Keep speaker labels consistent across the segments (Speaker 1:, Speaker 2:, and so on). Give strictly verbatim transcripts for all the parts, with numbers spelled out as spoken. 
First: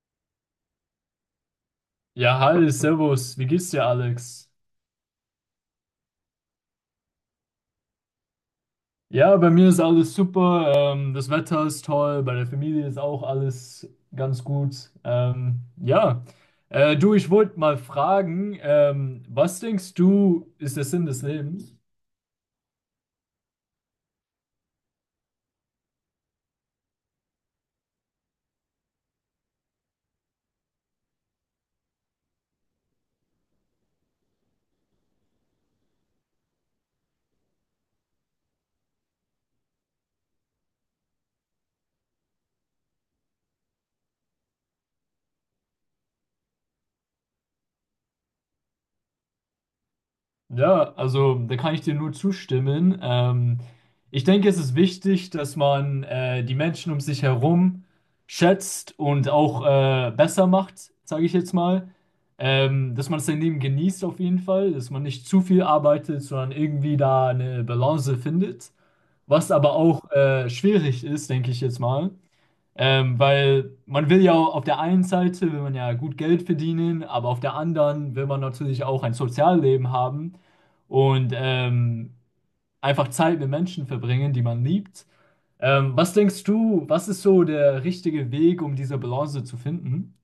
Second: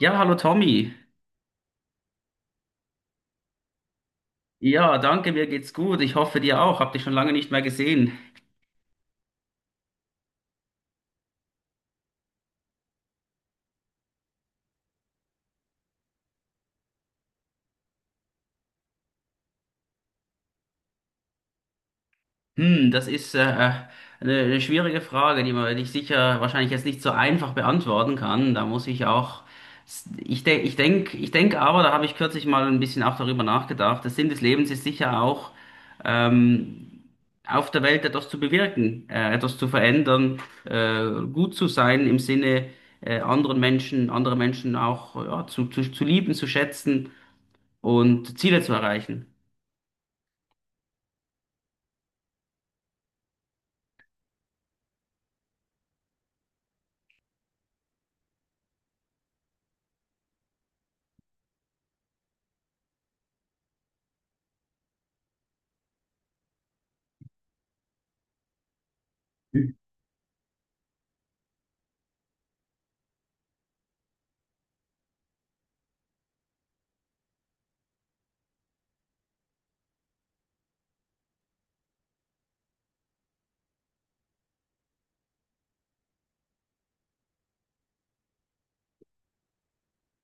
Speaker 1: Ja, hallo Tommy.
Speaker 2: Ja, hi, servus, wie geht's dir, Alex?
Speaker 1: Ja, danke, mir geht's gut. Ich hoffe dir auch. Hab dich schon lange nicht mehr gesehen.
Speaker 2: Ja, bei mir ist alles super, ähm, das Wetter ist toll, bei der Familie ist auch alles ganz gut. Ähm, ja, äh, Du, ich wollte mal fragen, ähm, was denkst du, ist der Sinn des Lebens?
Speaker 1: Hm, das ist äh, eine, eine schwierige Frage, die man dich sicher wahrscheinlich jetzt nicht so einfach beantworten kann. Da muss ich auch, ich denke, ich denk, ich denk aber, da habe ich kürzlich mal ein bisschen auch darüber nachgedacht. Der Sinn des Lebens ist sicher auch, ähm, auf der Welt etwas zu bewirken, äh, etwas zu verändern, äh, gut zu sein im Sinne, äh, anderen Menschen, andere Menschen auch ja, zu, zu, zu lieben, zu schätzen und Ziele zu erreichen.
Speaker 2: Ja, also da kann ich dir nur zustimmen. Ähm, ich denke, es ist wichtig, dass man äh, die Menschen um sich herum schätzt und auch äh, besser macht, sage ich jetzt mal. Ähm, dass man sein Leben genießt auf jeden Fall, dass man nicht zu viel arbeitet, sondern irgendwie da eine Balance findet. Was aber auch äh, schwierig ist, denke ich jetzt mal. Ähm, weil man will ja auf der einen Seite will man ja gut Geld verdienen, aber auf der anderen will man natürlich auch ein Sozialleben haben und ähm, einfach Zeit mit Menschen verbringen, die man liebt. Ähm, was denkst du, was ist so der richtige Weg, um diese Balance zu finden?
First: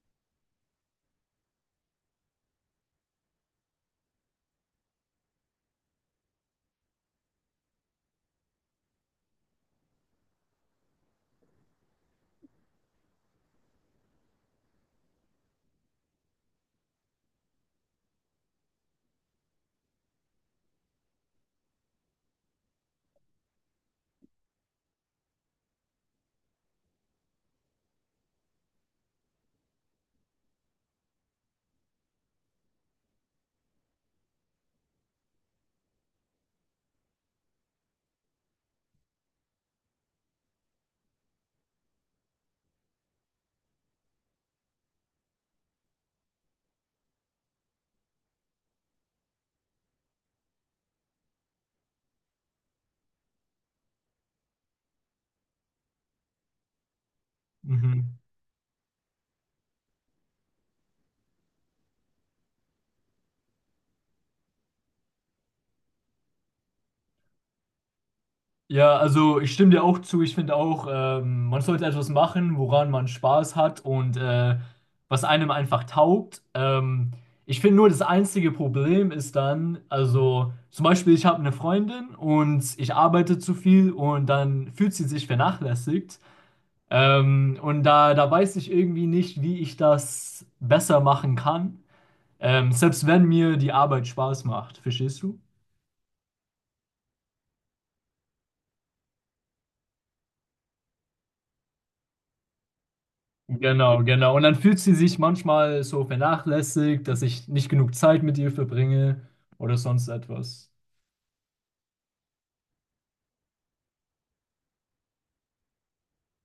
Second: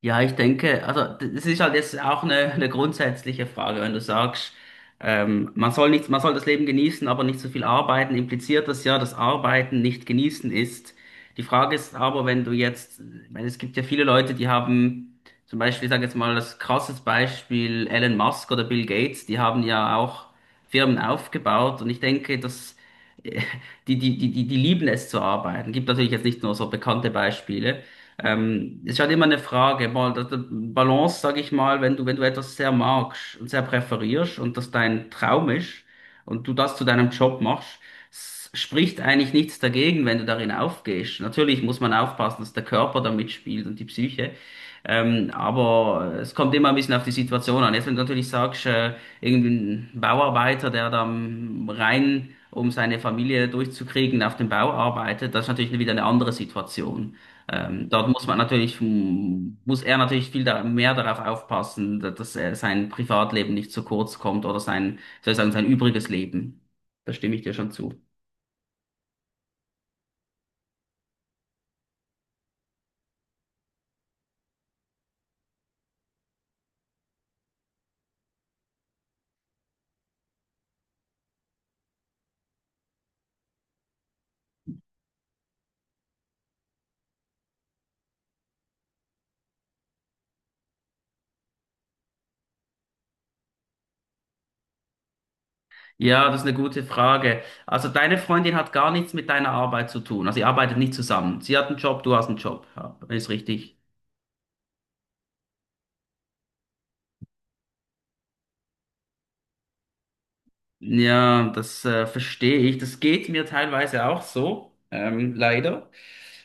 Speaker 1: Ja, ich denke, also das ist halt jetzt auch eine, eine grundsätzliche Frage, wenn du sagst, ähm, man soll nichts, man soll das Leben genießen, aber nicht so viel arbeiten, impliziert das ja, dass Arbeiten nicht genießen ist. Die Frage ist aber, wenn du jetzt, ich meine, es gibt ja viele Leute, die haben zum Beispiel, ich sage jetzt mal das krasses Beispiel, Elon Musk oder Bill Gates, die haben ja auch Firmen aufgebaut, und ich denke, dass äh, die, die, die, die, die lieben es zu arbeiten. Gibt natürlich jetzt nicht nur so bekannte Beispiele. Ähm, ist halt immer eine Frage, mal, das- das Balance, sag ich mal, wenn du, wenn du etwas sehr magst und sehr präferierst und das dein Traum ist und du das zu deinem Job machst, s- spricht eigentlich nichts dagegen, wenn du darin aufgehst. Natürlich muss man aufpassen, dass der Körper da mitspielt und die Psyche. Ähm, aber es kommt immer ein bisschen auf die Situation an. Jetzt, wenn du natürlich sagst, äh, irgendein Bauarbeiter, der da am rein, um seine Familie durchzukriegen, auf dem Bau arbeitet, das ist natürlich wieder eine andere Situation. Ähm, dort
Speaker 2: Mhm.
Speaker 1: muss man natürlich, hm, muss er natürlich viel da, mehr darauf aufpassen, da- dass er sein Privatleben nicht zu kurz kommt oder sein, soll ich sagen, sein übriges Leben. Da stimme ich dir schon zu.
Speaker 2: Ja, also ich stimme dir auch zu. Ich finde auch, ähm, man sollte etwas machen, woran man Spaß hat und äh, was einem einfach taugt. Ähm, ich finde nur, das einzige Problem ist dann, also zum Beispiel, ich habe eine Freundin und ich arbeite zu viel und dann fühlt sie sich vernachlässigt. Ähm, und da, da weiß ich irgendwie nicht, wie ich das besser machen kann, ähm, selbst wenn mir die Arbeit Spaß macht. Verstehst du?
Speaker 1: Ja, das ist eine gute Frage. Also deine Freundin hat gar nichts mit deiner Arbeit zu tun. Also ihr arbeitet nicht zusammen. Sie hat einen Job, du hast einen Job. Ja, ist richtig.
Speaker 2: Genau, genau. Und dann fühlt sie sich manchmal so vernachlässigt, dass ich nicht genug Zeit mit ihr verbringe oder sonst etwas.
Speaker 1: Ja, das äh, verstehe ich. Das geht mir teilweise auch so, ähm, leider.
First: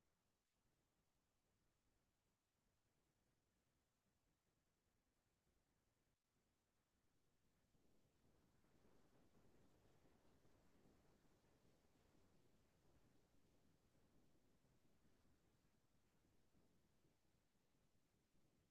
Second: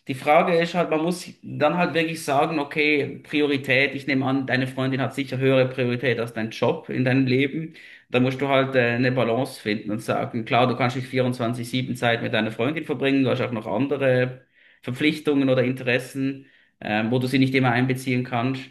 Speaker 1: Die Frage ist halt, man muss dann halt wirklich sagen, okay, Priorität, ich nehme an, deine Freundin hat sicher höhere Priorität als dein Job in deinem Leben. Da musst du halt äh, eine Balance finden und sagen, klar, du kannst nicht vierundzwanzig sieben Zeit mit deiner Freundin verbringen, du hast auch noch andere Verpflichtungen oder Interessen, ähm, wo du sie nicht immer einbeziehen kannst.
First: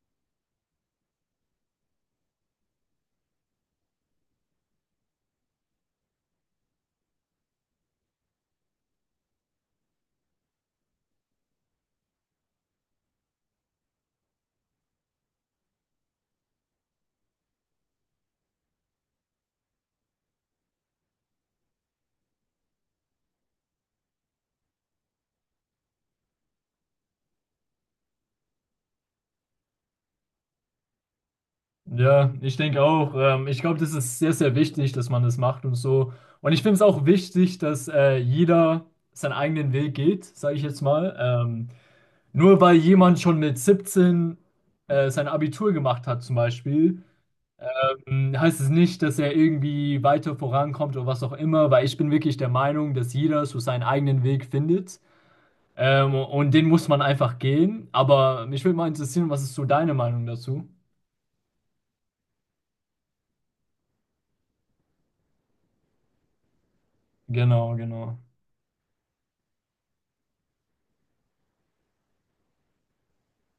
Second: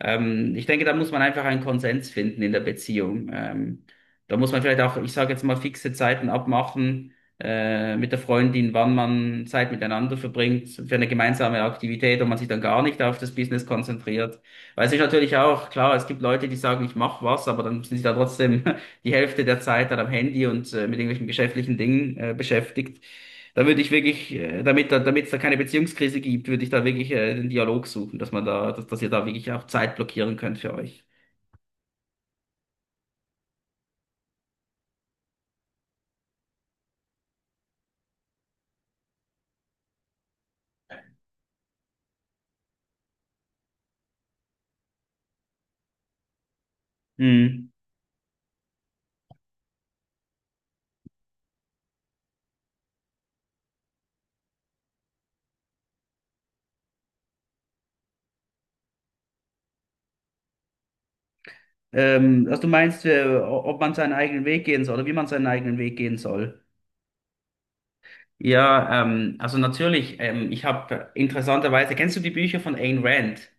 Speaker 1: Ähm, ich denke, da muss man einfach einen Konsens finden in der Beziehung. Ähm, da muss man vielleicht auch, ich sage jetzt mal, fixe Zeiten abmachen äh, mit der Freundin, wann man Zeit miteinander verbringt für eine gemeinsame Aktivität und man sich dann gar nicht auf das Business konzentriert. Weil es ist natürlich auch klar, es gibt Leute, die sagen, ich mache was, aber dann sind sie da trotzdem die Hälfte der Zeit dann am Handy und äh, mit irgendwelchen geschäftlichen Dingen äh, beschäftigt. Da würde ich wirklich, äh, damit da, damit es da keine Beziehungskrise gibt, würde ich da wirklich äh, den Dialog suchen, dass man da, dass, dass ihr da wirklich auch Zeit blockieren könnt für euch.
Speaker 2: Ja, ich denke auch. Ähm, ich glaube, das ist sehr, sehr wichtig, dass man das macht und so. Und ich finde es auch wichtig, dass äh, jeder seinen eigenen Weg geht, sage ich jetzt mal. Ähm, nur weil jemand schon mit siebzehn äh, sein Abitur gemacht hat, zum Beispiel,
Speaker 1: Hm.
Speaker 2: ähm, heißt es nicht, dass er irgendwie weiter vorankommt oder was auch immer, weil ich bin wirklich der Meinung, dass jeder so seinen eigenen Weg findet. Ähm, und den muss man einfach gehen. Aber mich würde mal interessieren, was ist so deine Meinung dazu?
Speaker 1: Ähm, also du meinst, äh, ob man seinen eigenen Weg gehen soll oder wie man seinen eigenen Weg gehen soll?
Speaker 2: Genau, genau.
Speaker 1: Ja, ähm, also natürlich, ähm, ich habe interessanterweise, kennst du die Bücher von Ayn Rand?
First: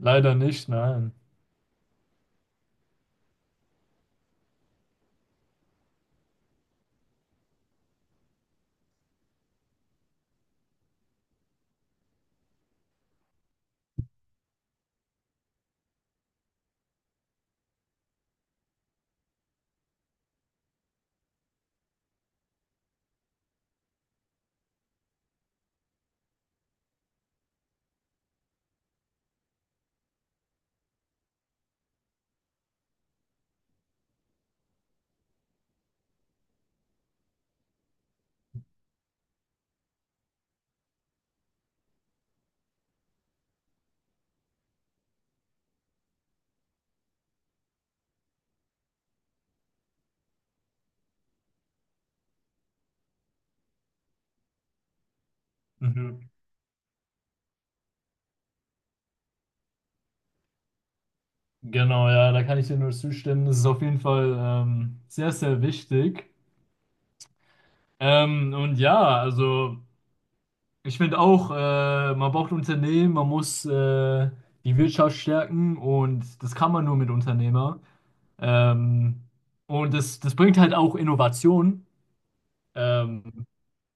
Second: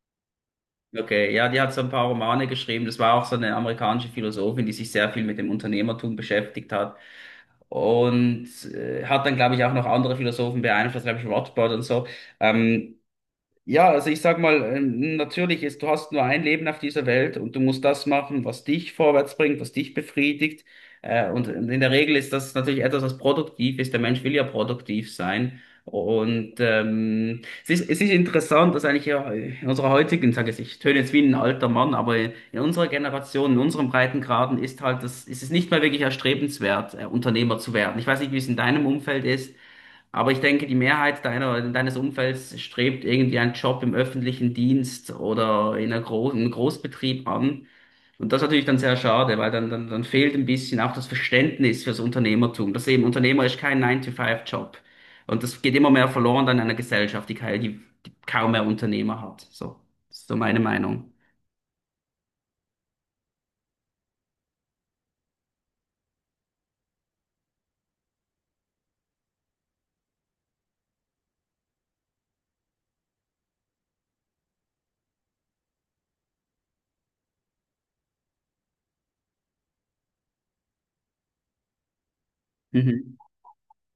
Speaker 2: Leider nicht, nein.
Speaker 1: Okay, ja, die hat so ein paar Romane geschrieben. Das war auch so eine amerikanische Philosophin, die sich sehr viel mit dem Unternehmertum beschäftigt hat. Und äh, hat dann, glaube ich, auch noch andere Philosophen beeinflusst, glaube ich, Rothbard und so. Ähm, Ja, also ich sag mal, ähm, natürlich ist, du hast nur ein Leben auf dieser Welt und du musst das machen, was dich vorwärts bringt, was dich befriedigt. Äh, und in der Regel ist das natürlich etwas, was produktiv ist. Der Mensch will ja produktiv sein. Und ähm, es ist, es ist interessant, dass eigentlich ja in unserer heutigen, sage ich, ich töne jetzt wie ein alter Mann, aber in unserer Generation, in unserem Breitengraden ist halt das, ist es nicht mehr wirklich erstrebenswert, äh, Unternehmer zu werden. Ich weiß nicht, wie es in deinem Umfeld ist. Aber ich denke, die Mehrheit deiner, deines Umfelds strebt irgendwie einen Job im öffentlichen Dienst oder in einer Gro einem Großbetrieb an. Und das ist natürlich dann sehr schade, weil dann, dann, dann fehlt ein bisschen auch das Verständnis fürs Unternehmertum. Das eben, Unternehmer ist kein Nine to Five job. Und das geht immer mehr
Speaker 2: Mhm.
Speaker 1: verloren dann in einer Gesellschaft, die, kei- die, die kaum mehr Unternehmer hat. So, das ist so meine Meinung.
Speaker 2: Genau, ja, da kann ich dir nur zustimmen. Das ist auf jeden Fall ähm, sehr, sehr wichtig. Ähm, und ja, also ich finde auch, äh, man braucht Unternehmen, man muss äh, die Wirtschaft stärken und das kann man nur mit Unternehmer. Ähm, und das, das bringt halt auch Innovation
Speaker 1: Mhm.
Speaker 2: ähm,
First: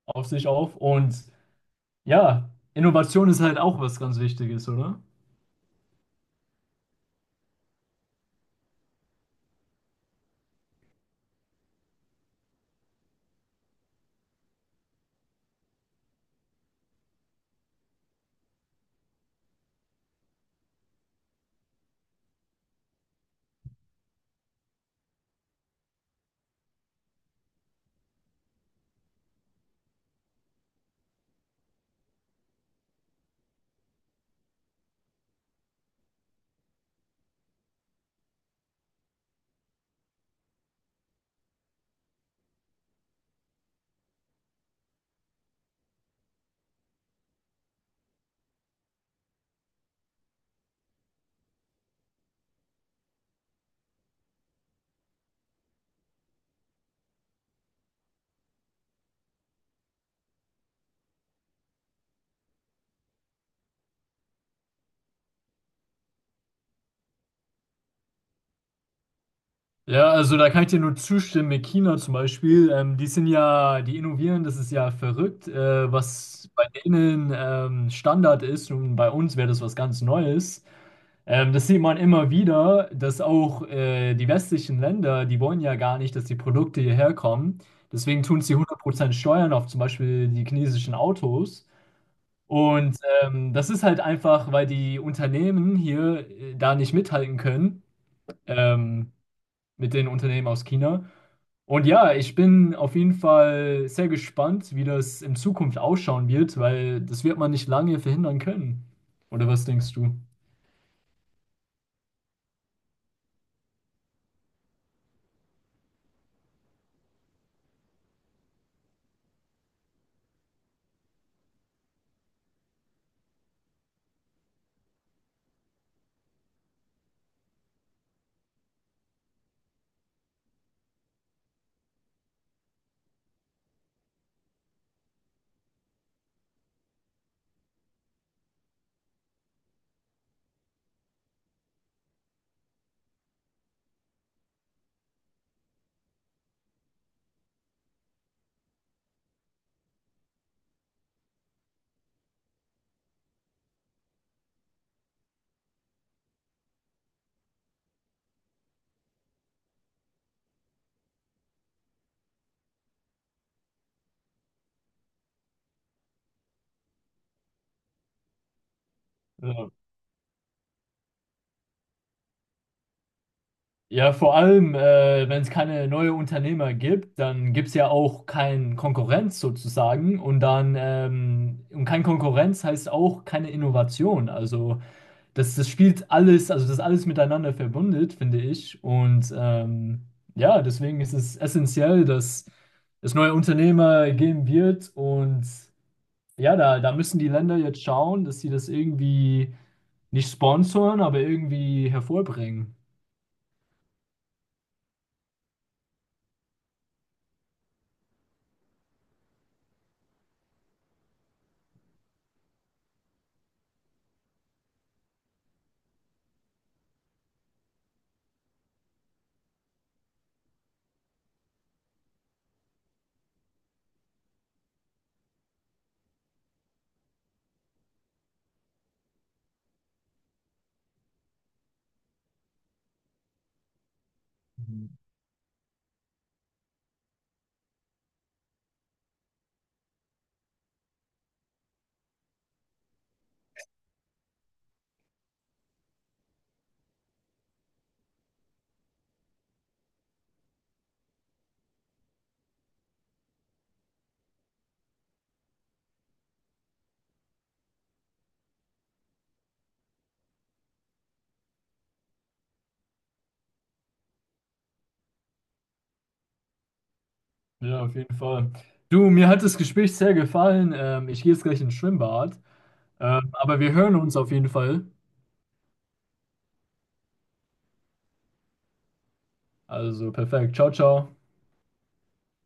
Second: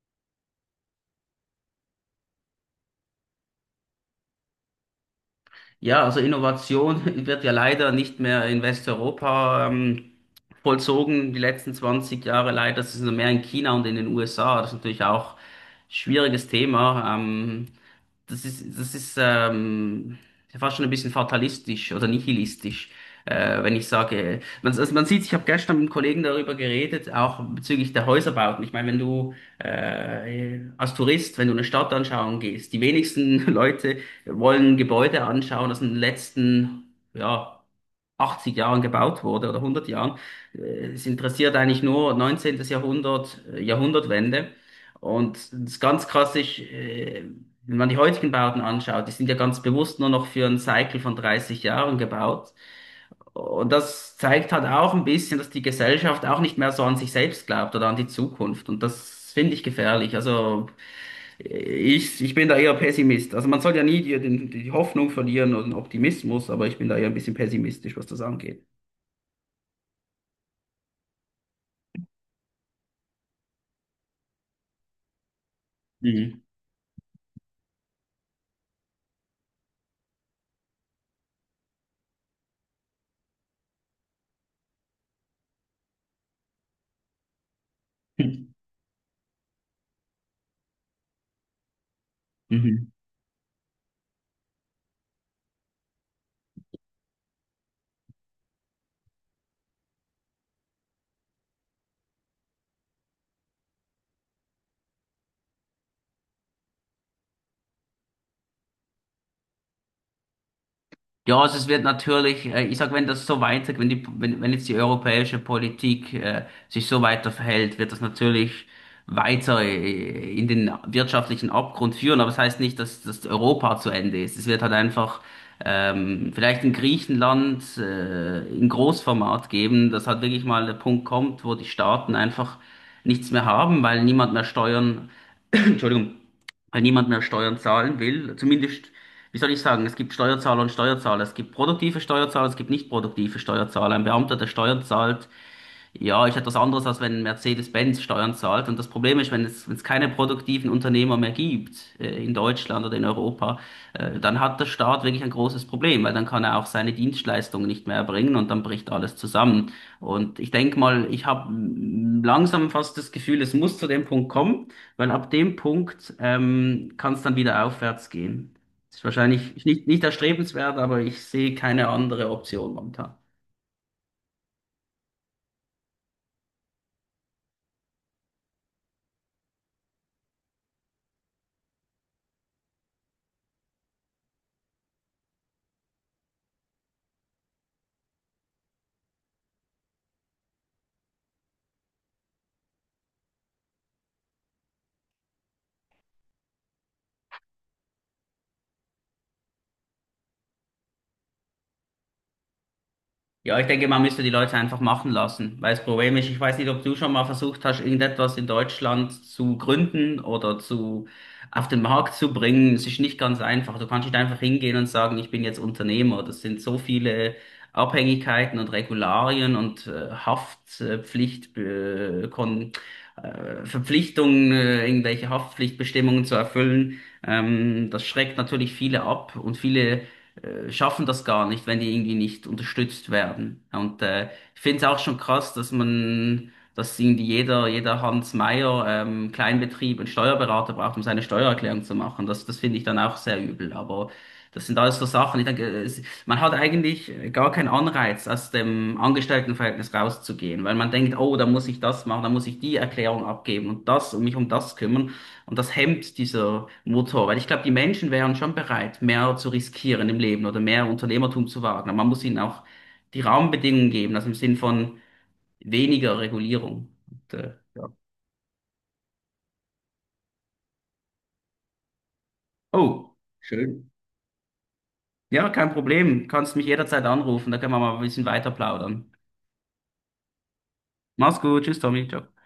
Speaker 2: auf sich auf. Und ja, Innovation ist halt auch was ganz Wichtiges, oder?
Speaker 1: Ja, also Innovation wird ja leider nicht mehr in Westeuropa ähm, vollzogen, die letzten zwanzig Jahre leider. Das ist nur mehr in China und in den U S A. Das ist natürlich auch ein schwieriges Thema. Ähm, das ist, das ist ähm, ja fast schon ein bisschen fatalistisch oder nihilistisch, äh, wenn ich sage, man, also man sieht, ich habe gestern mit einem Kollegen darüber geredet, auch bezüglich der Häuserbauten. Ich meine, wenn du äh, als Tourist, wenn du eine Stadt anschauen gehst, die wenigsten Leute wir wollen Gebäude anschauen, das in den letzten, ja, achtzig Jahren gebaut wurde oder hundert Jahren. Äh, Es interessiert eigentlich nur neunzehnten. Jahrhundert, äh, Jahrhundertwende. Und das ist ganz klassisch, äh, wenn man die heutigen Bauten anschaut, die sind ja ganz bewusst nur noch für einen Cycle von dreißig Jahren gebaut. Und das zeigt halt auch ein bisschen, dass die Gesellschaft auch nicht mehr so an sich selbst glaubt oder an die Zukunft. Und das finde ich gefährlich. Also ich, ich bin da eher Pessimist. Also man soll ja nie die, den- die Hoffnung verlieren und den Optimismus, aber ich bin da eher ein bisschen pessimistisch, was das angeht.
Speaker 2: Ja, also da kann ich dir nur zustimmen. Mit China zum Beispiel, ähm, die sind ja, die innovieren, das ist ja verrückt, äh,
Speaker 1: Mhm.
Speaker 2: was bei denen ähm, Standard ist und bei uns wäre das was ganz Neues. Ähm, das sieht man immer wieder, dass auch äh, die westlichen Länder, die wollen ja gar nicht, dass die Produkte hierher kommen. Deswegen tun sie hundert Prozent Steuern auf zum Beispiel die chinesischen Autos.
Speaker 1: Mhm.
Speaker 2: Und ähm, das ist halt einfach, weil die Unternehmen hier äh, da nicht mithalten können, ähm, mit den Unternehmen aus China. Und ja, ich bin auf jeden Fall sehr gespannt, wie das in Zukunft ausschauen wird, weil das wird man nicht lange verhindern können. Oder was denkst du?
Speaker 1: Ja, also es wird natürlich, äh, ich sag, wenn das so weiter, wenn die, wenn, wenn jetzt die europäische Politik äh, sich so weiter verhält, wird das natürlich weiter äh, in den wirtschaftlichen Abgrund führen. Aber es das heißt nicht, dass, dass Europa zu Ende ist. Es wird halt einfach ähm, vielleicht in Griechenland äh, in Großformat geben, dass halt wirklich mal der Punkt kommt, wo die Staaten einfach nichts mehr haben, weil niemand mehr Steuern Entschuldigung, weil niemand mehr Steuern zahlen will. Zumindest, wie soll ich sagen, es gibt Steuerzahler und Steuerzahler. Es gibt produktive Steuerzahler, es gibt nicht produktive Steuerzahler. Ein Beamter, der Steuern zahlt, ja, ist etwas anderes, als wenn Mercedes-Benz Steuern zahlt. Und das Problem ist, wenn es, wenn es keine produktiven Unternehmer mehr gibt, äh, in Deutschland oder in Europa, äh, dann hat der Staat wirklich ein großes Problem, weil dann kann er auch seine Dienstleistungen nicht mehr erbringen und dann bricht alles zusammen. Und ich denke mal, ich habe langsam fast das Gefühl, es muss zu dem Punkt kommen, weil ab dem Punkt, ähm, kann es dann wieder aufwärts gehen. Ist wahrscheinlich
Speaker 2: Ja,
Speaker 1: nicht, nicht erstrebenswert, aber ich sehe keine andere Option momentan.
Speaker 2: ja vor allem, äh, wenn es keine neuen Unternehmer gibt, dann gibt es ja auch keinen Konkurrenz sozusagen. Und dann, ähm, und kein Konkurrenz heißt auch keine Innovation. Also das, das spielt alles, also das ist alles miteinander verbundet, finde ich. Und ähm, ja, deswegen ist es essentiell, dass es neue Unternehmer geben wird. Und ja, da, da müssen die Länder jetzt schauen, dass sie das irgendwie nicht sponsoren, aber irgendwie hervorbringen.
Speaker 1: Ja, ich denke, man müsste die Leute einfach machen lassen, weil das Problem ist, ich weiß nicht, ob du schon mal versucht hast, irgendetwas in Deutschland zu gründen oder zu, auf den Markt zu bringen. Es ist nicht ganz einfach. Du kannst nicht einfach hingehen und sagen, ich bin jetzt Unternehmer. Das sind so viele Abhängigkeiten und Regularien und äh, Haftpflicht, äh, Kon äh, Verpflichtungen, äh, irgendwelche Haftpflichtbestimmungen zu erfüllen. Ähm, das schreckt natürlich viele ab, und viele äh, schaffen das gar nicht, wenn die irgendwie nicht unterstützt werden. Ja, und äh, ich finde es
Speaker 2: Mhm.
Speaker 1: auch schon krass, dass man, dass irgendwie jeder, jeder Hans Meier, ähm, Kleinbetrieb einen Steuerberater braucht, um seine Steuererklärung zu machen. Das, das finde ich dann auch sehr übel. Aber das sind alles so Sachen. Ich denke, es, man hat eigentlich gar keinen Anreiz, aus dem Angestelltenverhältnis rauszugehen, weil man denkt, oh, da muss ich das machen, da muss ich die Erklärung abgeben und das und mich um das kümmern. Und das hemmt dieser Motor, weil ich glaube, die Menschen wären schon bereit, mehr zu riskieren im Leben oder mehr Unternehmertum zu wagen. Aber man muss ihnen auch die Rahmenbedingungen geben, also im Sinn von weniger Regulierung. Und, äh,
Speaker 2: Ja,
Speaker 1: ja.
Speaker 2: auf jeden Fall. Du, mir hat das Gespräch sehr gefallen. Ähm, ich gehe jetzt gleich ins Schwimmbad.
Speaker 1: Oh,
Speaker 2: Ähm, aber wir
Speaker 1: schön.
Speaker 2: hören uns auf jeden Fall.
Speaker 1: Ja, kein Problem. Kannst mich jederzeit anrufen, da können wir mal ein bisschen weiter plaudern.
Speaker 2: Also perfekt. Ciao, ciao.
Speaker 1: Mach's gut, tschüss, Tommy. Ciao.